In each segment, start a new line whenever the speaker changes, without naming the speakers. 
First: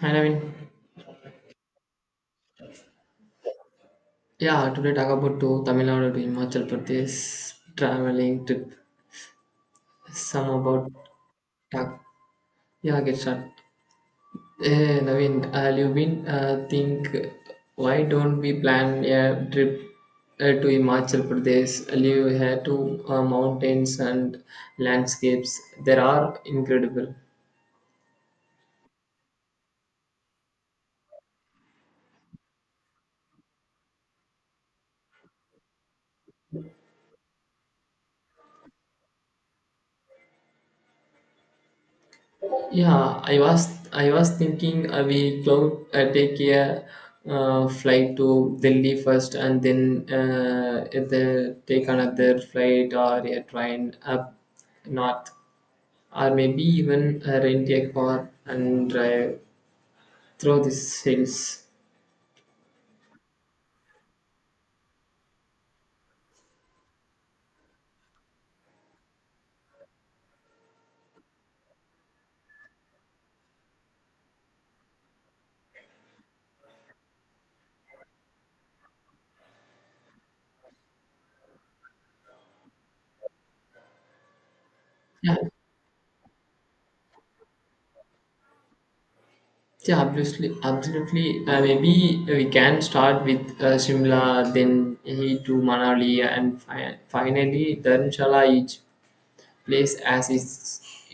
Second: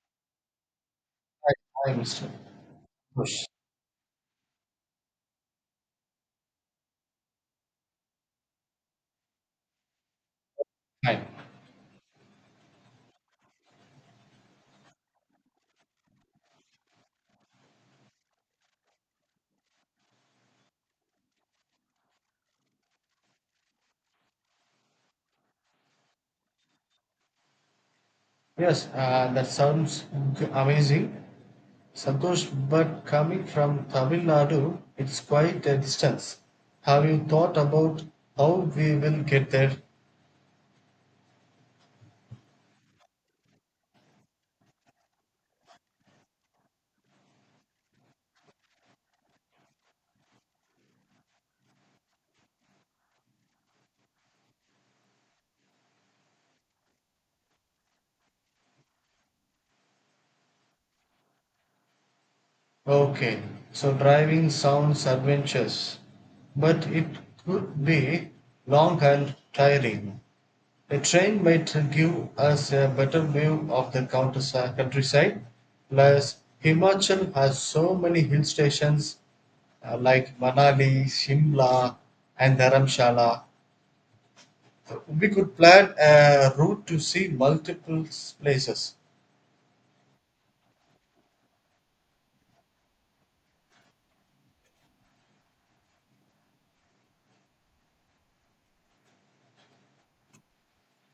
And I mean,
Hi, Mr. Santosh.
yeah, today talk about to Tamil Nadu to Himachal Pradesh traveling trip. Some about
Hi.
talk. Yeah, get started. Hey, Naveen, you've been think why don't we plan a trip to Himachal Pradesh? Live here to mountains and landscapes. There are incredible.
Yes, that sounds amazing, Santosh. But coming from Tamil Nadu, it's quite a distance. Have you thought about how we will get there?
Yeah, I was thinking I will go take a flight to Delhi first and then either take another flight or a train up north or maybe even rent a car and drive through these hills.
Okay, so driving sounds adventurous, but it could be long and tiring. A train might give us a better view of the countryside. Plus, Himachal has so many hill stations like Manali, Shimla, and Dharamshala. We
Yeah,
could plan a route to see multiple places.
yeah, absolutely, absolutely. Maybe we can start with Shimla, then he to Manali, and finally Dharamshala each. Place as its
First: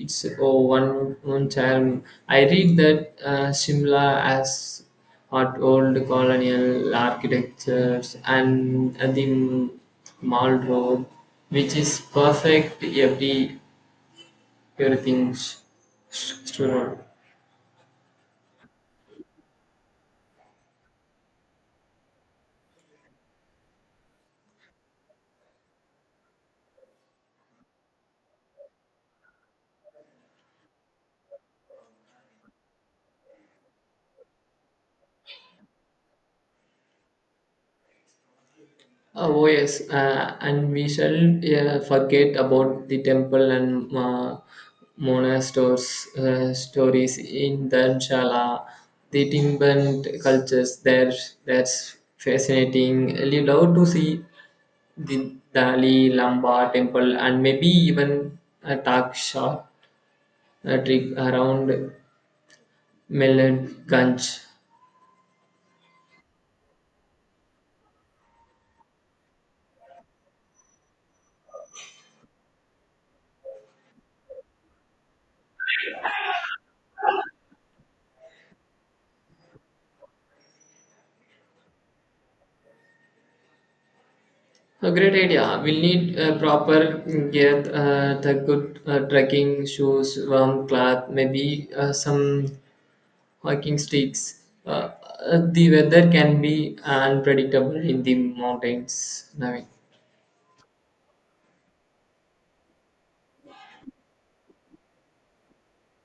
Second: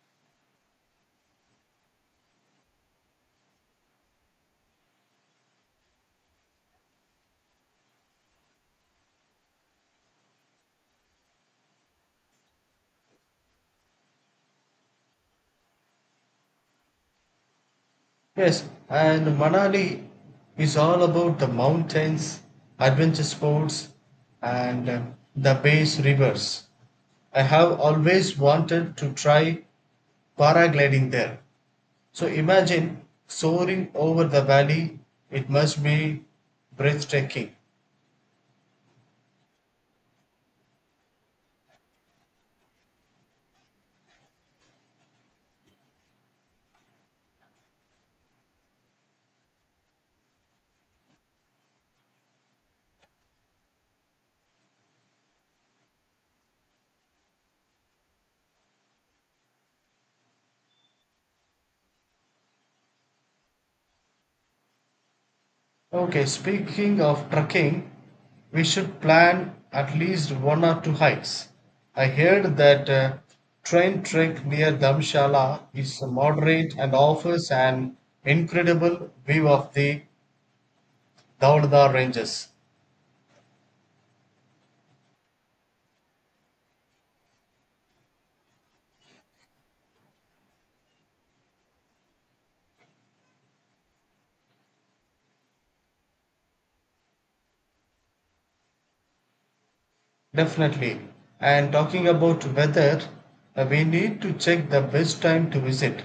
its oh, one own charm. I read that Shimla has hot old colonial architectures and the mall road, which is perfect everything store.
Yes, and Manali is all about the mountains, adventure sports, and the base rivers. I have always wanted to try paragliding there. So imagine soaring over the valley, it must be breathtaking.
Oh, yes, and we shall forget about the temple and monasteries stories in Dharamshala, the timbant cultures. There, that's fascinating. We love to see the Dali Lamba temple and maybe even a talk shop a trip around Mellanganj.
Okay, speaking of trekking, we should plan at least one or two hikes. I heard that train trek near Dharamshala is moderate and offers an incredible view of the Dhaulda ranges.
A great idea. We'll need proper gear, the good trekking shoes, warm cloth, maybe some hiking sticks. Uh, the weather can be unpredictable in the mountains, Naveen.
Definitely. And talking about weather, we need to check the best time to visit.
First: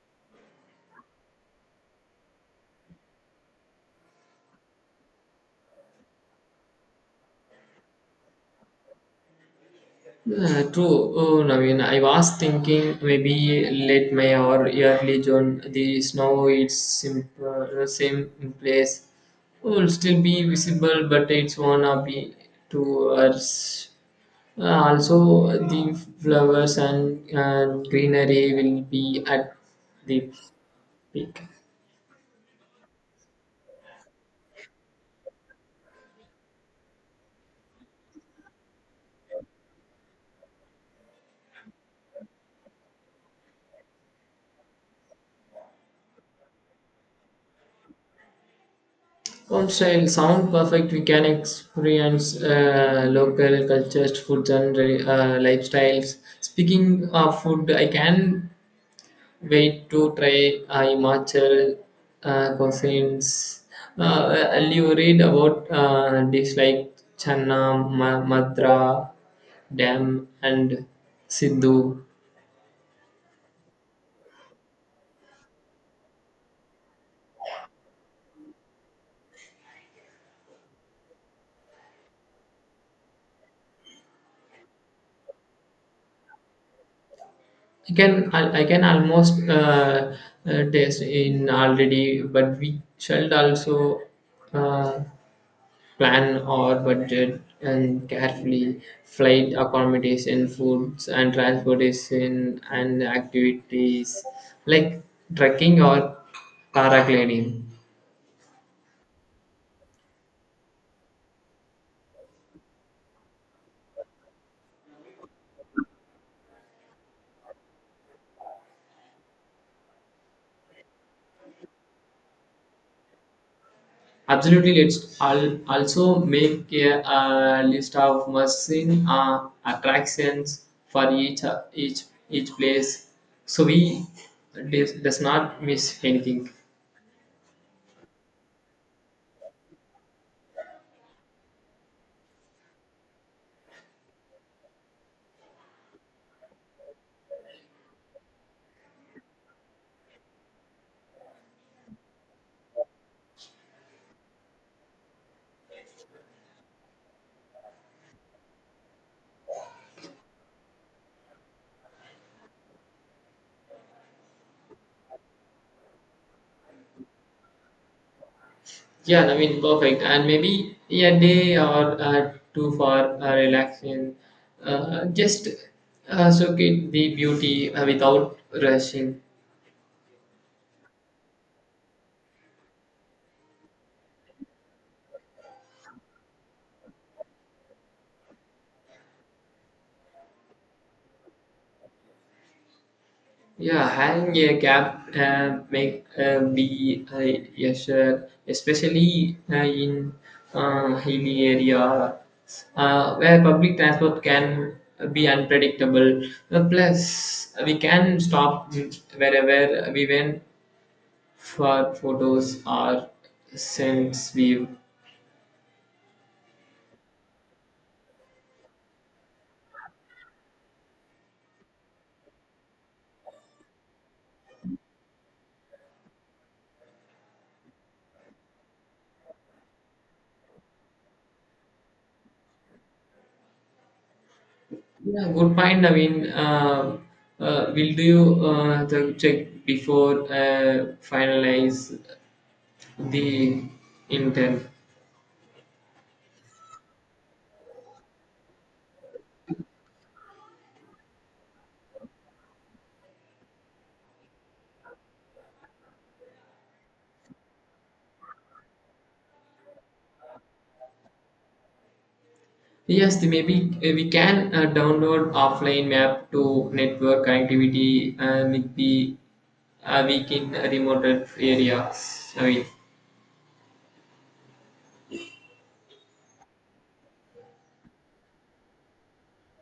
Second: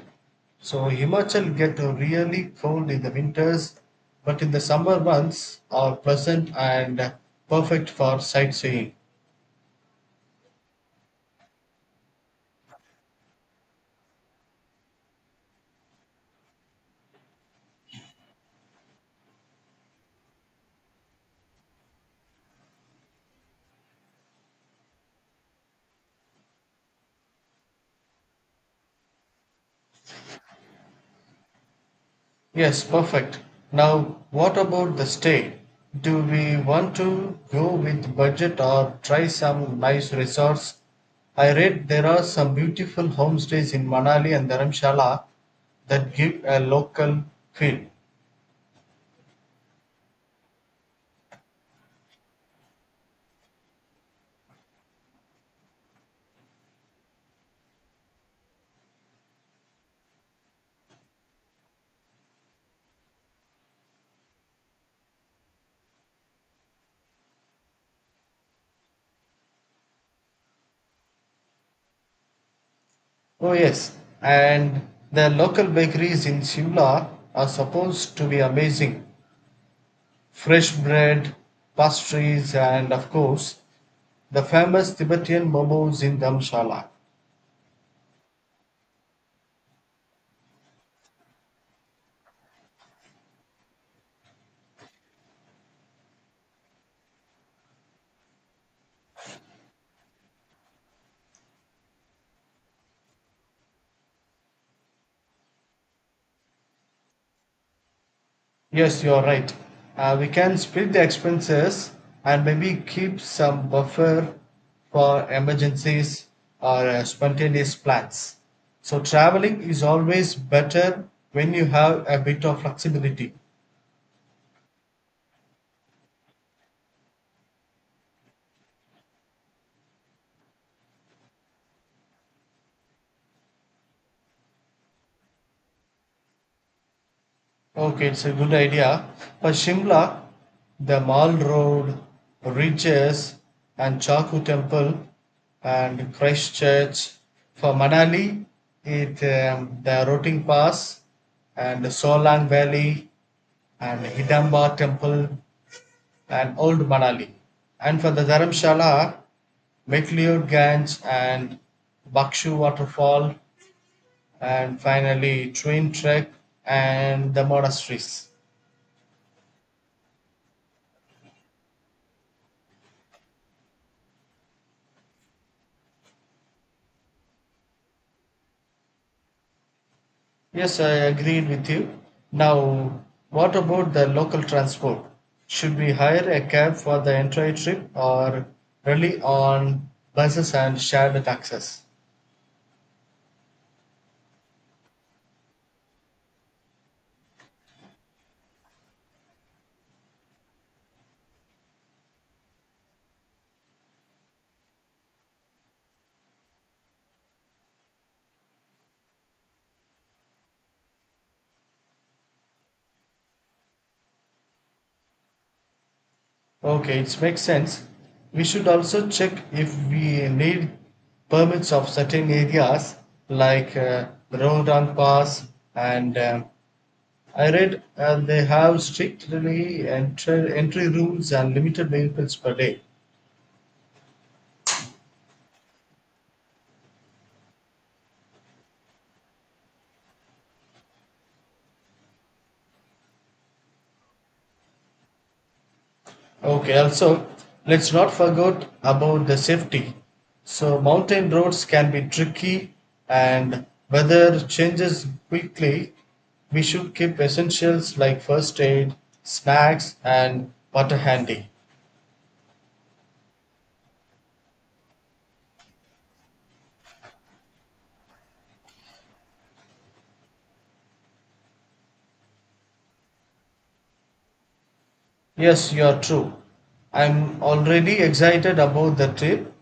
So Himachal get really cold in the winters, but in the summer months are pleasant and perfect for sightseeing.
Yeah, true, Naveen. I was thinking maybe late May or early June. The snow is same in place. Will still be visible, but it's wanna be too harsh. Also, the flowers and greenery will be at the peak.
Yes, perfect. Now, what about the stay? Do we want to go with budget or try some nice resorts? I read there are some beautiful homestays in Manali and Dharamshala that give a local feel.
Home style sound perfect. We can experience local cultures, foods, and lifestyles. Speaking of food, I can wait to try Himachal cuisines. And you read about dishes like Channa, Madra, Dam, and Sindhu.
Oh, yes, and the local bakeries in Simla are supposed to be amazing. Fresh bread, pastries, and of course, the famous Tibetan momos in Dharamshala.
I can almost taste in already, but we shall also. Uh, Plan our budget and carefully flight accommodation, foods and transportation and activities like trekking or paragliding.
Yes, you are right. We can split the expenses and maybe keep some buffer for emergencies or spontaneous plans. So, traveling is always better when you have a bit of flexibility.
Absolutely, let's also make a, list of must-seen attractions for each each place, so we does not miss anything.
Okay, it's a good idea. For Shimla, the Mall Road, Ridges, and Chaku Temple, and Christchurch. For Manali, it the Roting Pass, and the Solang Valley, and Hidamba Temple, and Old Manali. And for the Dharamshala, McLeod Ganj and Bakshu Waterfall, and finally Train Trek and the monasteries.
Yeah, I mean, perfect. And maybe a day or two for relaxing. Just soak get the beauty without rushing.
Yes, I agreed with you. Now, what about the local transport? Should we hire a cab for the entire trip or rely on buses and shared taxis?
Yeah, hang a cap make be a shirt, especially in hilly area where public transport can be unpredictable. Plus, we can stop wherever we went for photos or sense view.
Okay, it makes sense. We should also check if we need permits of certain areas like Rodan Pass and I read they have strictly entry rules and limited vehicles per day.
Yeah, good point. We'll do the check before finalize the intent.
Okay, also let's not forget about the safety. So mountain roads can be tricky and weather changes quickly. We should keep essentials like first aid, snacks and water handy.
Yes, maybe we can download offline map to network connectivity with the weak in remote areas.
Yes, you are true. I'm already excited about the trip.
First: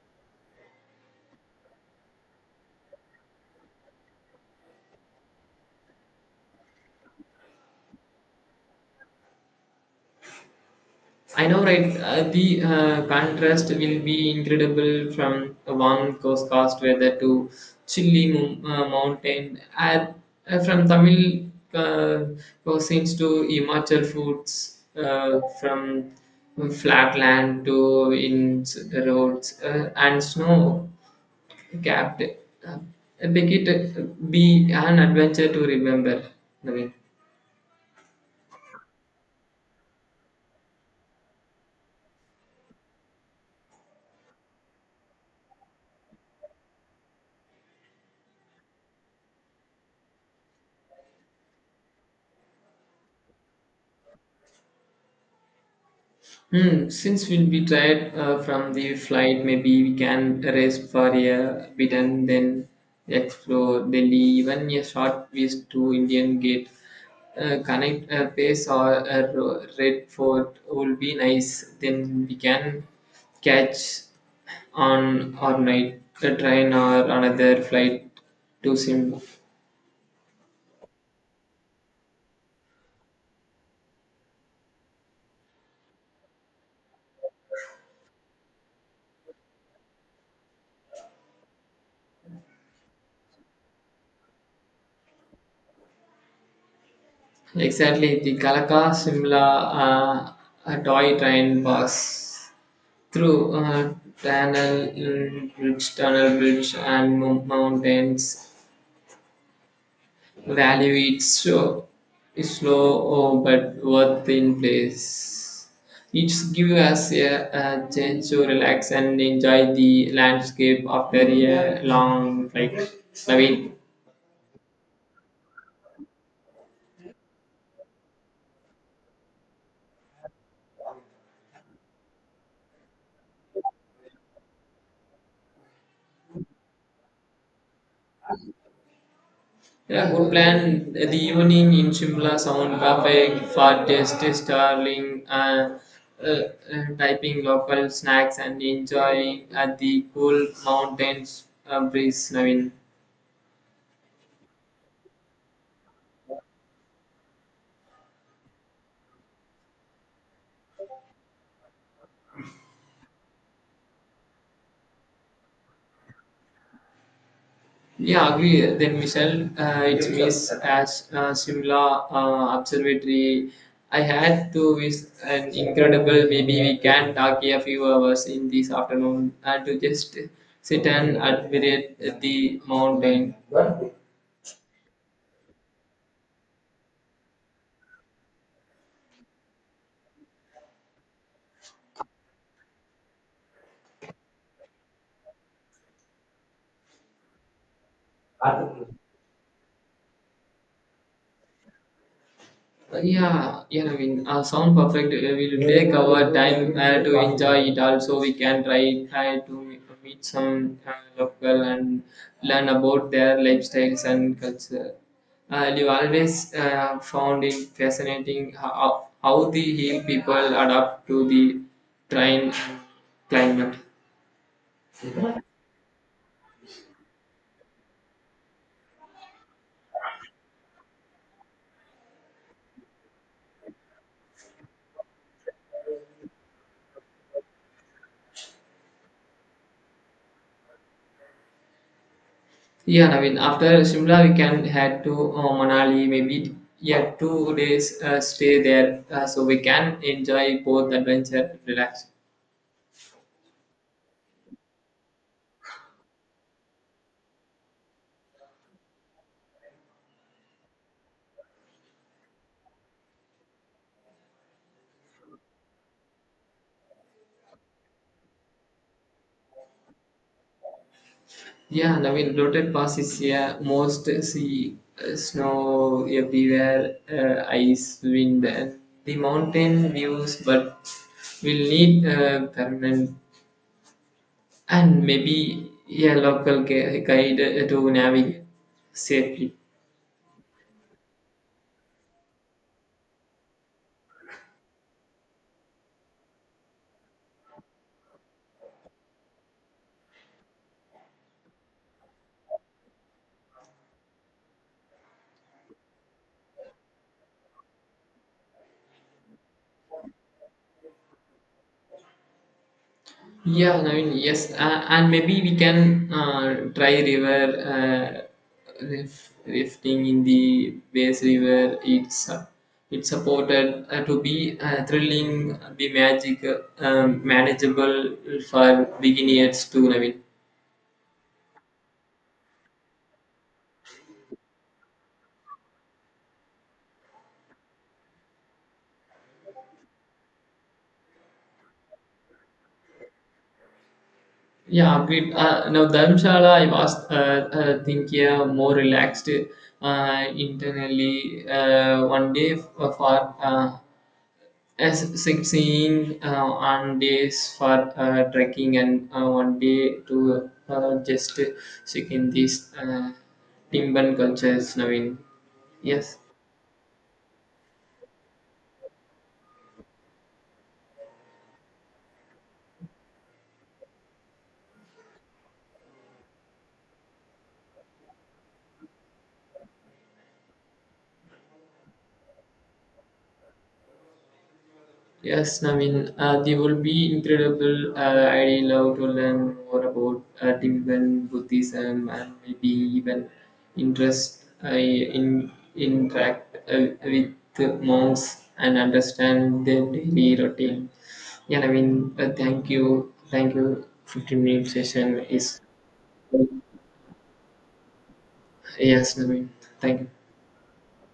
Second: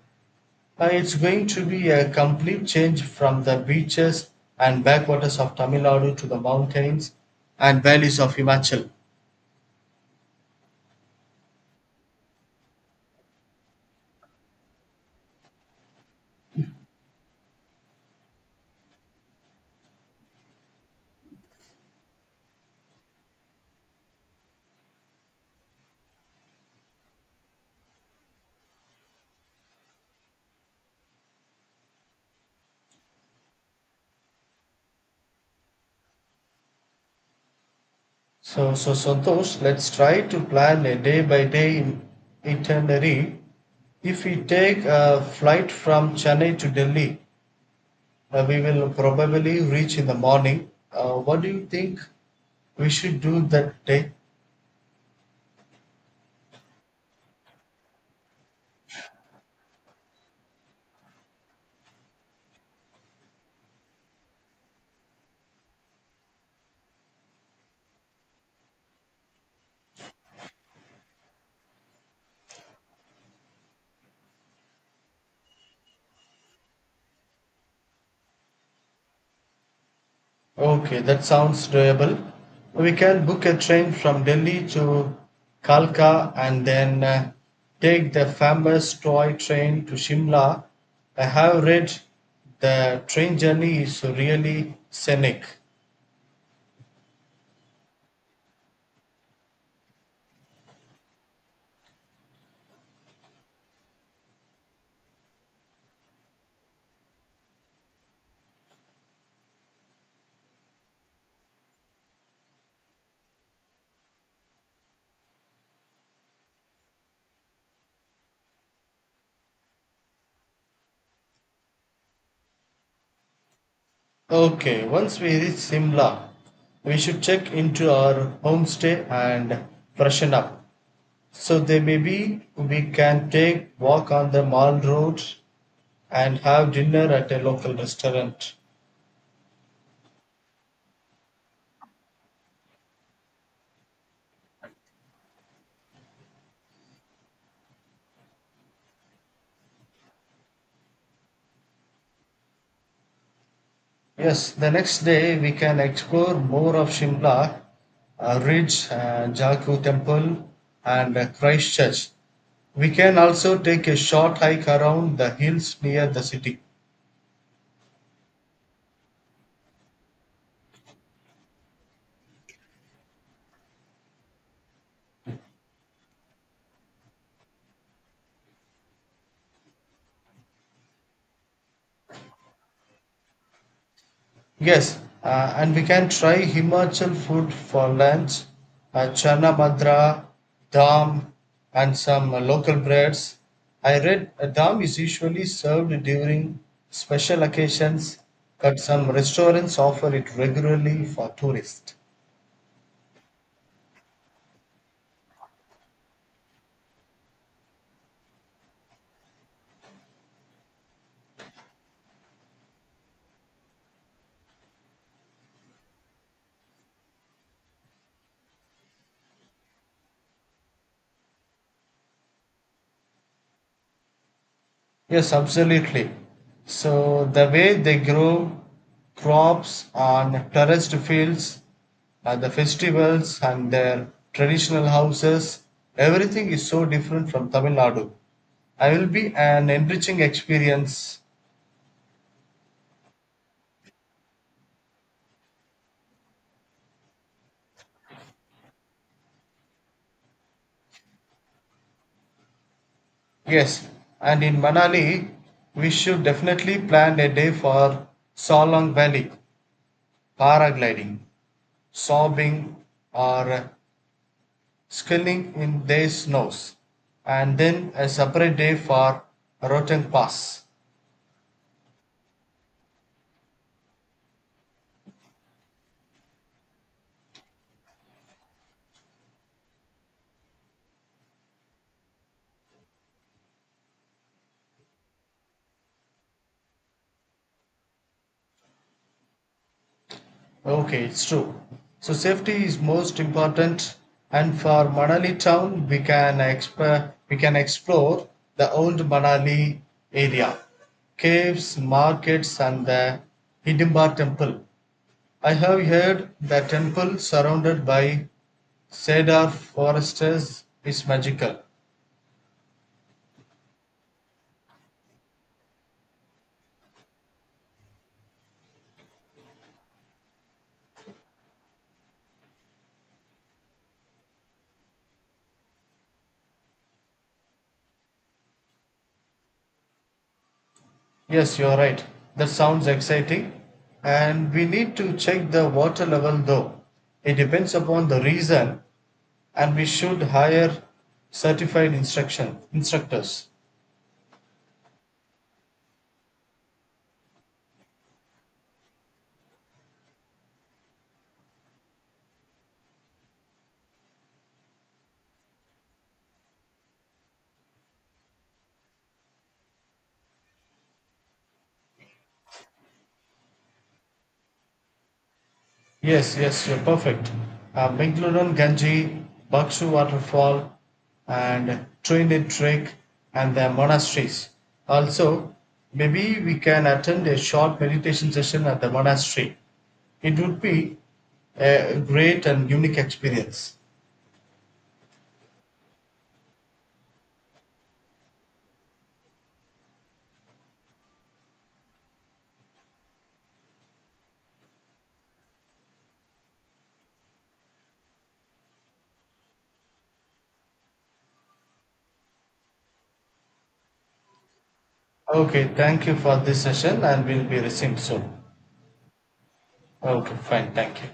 It's going to be a complete change from the beaches and backwaters of Tamil Nadu to the mountains and valleys of Himachal.
I know, right? The contrast will be incredible from a warm coast weather to chilly mountain, and from Tamil cuisines to Himachal foods, from flat land to in roads and snow capped. Uh, Make it uh, be an adventure to remember, Naveen.
So, Santosh, let's try to plan a day by day itinerary. If we take a flight from Chennai to Delhi, we will probably reach in the morning. What do you think we should do that day?
Hmm. Since we'll be tired from the flight, maybe we can rest for a bit and then explore Delhi. Even a short visit to Indian Gate, connect pace or Red Fort will be nice. Then we can catch on or night a train or another flight to Simla.
Okay, that sounds doable. We can book a train from Delhi to Kalka and then take the famous toy train to Shimla. I have read the train journey is really scenic.
Exactly, the Kalaka Simla a toy train bus through tunnel, bridge, tunnel bridge, and mountains. Value its show is slow oh, but worth in place. It gives us a chance to relax and enjoy the landscape after a long flight. Mean.
Okay, once we reach Shimla, we should check into our homestay and freshen up. So then maybe we can take walk on the mall road and have dinner at a local restaurant.
Yeah, good plan. The evening in Shimla sound perfect for tasty starling, uh, uh, typing local snacks and enjoying at the cool mountains breeze, Navin.
Yes, the next day we can explore more of Shimla, Ridge, Jaku Temple, and Christchurch. We can also take a short hike around the hills near the city.
Yeah, agree. Then Michelle, it's Miss as Shimla Observatory. I had to visit an incredible. Maybe we can talk a few hours in this afternoon to just sit and admire the mountain.
Yes, and we can try Himachal food for lunch, chana madra, dam, and some local breads. I read dam is usually served during special occasions, but some restaurants offer it regularly for tourists.
Yeah, yeah, sound perfect. We'll take our time to enjoy it. Also, we can try to meet some local and learn about their lifestyles and culture. You always found it fascinating how the hill people adapt to the train climate.
Yes, absolutely. So the way they grow crops on terraced fields, at the festivals and their traditional houses, everything is so different from Tamil Nadu. I will be an enriching experience.
Yeah, Naveen. After Shimla, we can head to Manali. Maybe yeah, 2 days stay there, so we can enjoy both adventure and relax.
Yes, and in Manali, we should definitely plan a day for Solong Valley, paragliding, sobbing, or sculling in days nose and then a separate day for Rotang Pass.
Yeah, Naveen. Rotate Pass is here. Most see snow everywhere, ice, wind, and the mountain views. But we'll need permanent and maybe a local guide to navigate safely.
Okay, it's true. So safety is most important and for Manali town we can explore the old Manali area. Caves, markets and the Hidimba temple. I have heard the temple surrounded by cedar forests is magical.
Yes, and maybe we can try river rifting in the Bass River. It's supported to be thrilling, be magic, manageable for beginners too.
Yes, you're right. That sounds exciting. And we need to check the water level though. It depends upon the reason, and we should hire certified instruction instructors.
Yeah, agreed. Now Dharamshala, I was thinking more relaxed internally 1 day for as sightseeing on days for trekking and 1 day to just check in these Timban cultures, Naveen. Yes.
Yes, yes, you're perfect. Bengaluru Ganji, Baksu Waterfall, and Trinity Trek, and the monasteries. Also, maybe we can attend a short meditation session at the monastery. It would be a great and unique experience.
Yes, they will be incredible. I love to learn more about Tibetan Buddhism and maybe even interest in interact with monks and understand their daily routine. Thank you, thank you. 15 minute session is
Okay, thank you for this session, and we'll be resumed soon.
yes, I mean, thank you.
Okay, fine, thank you.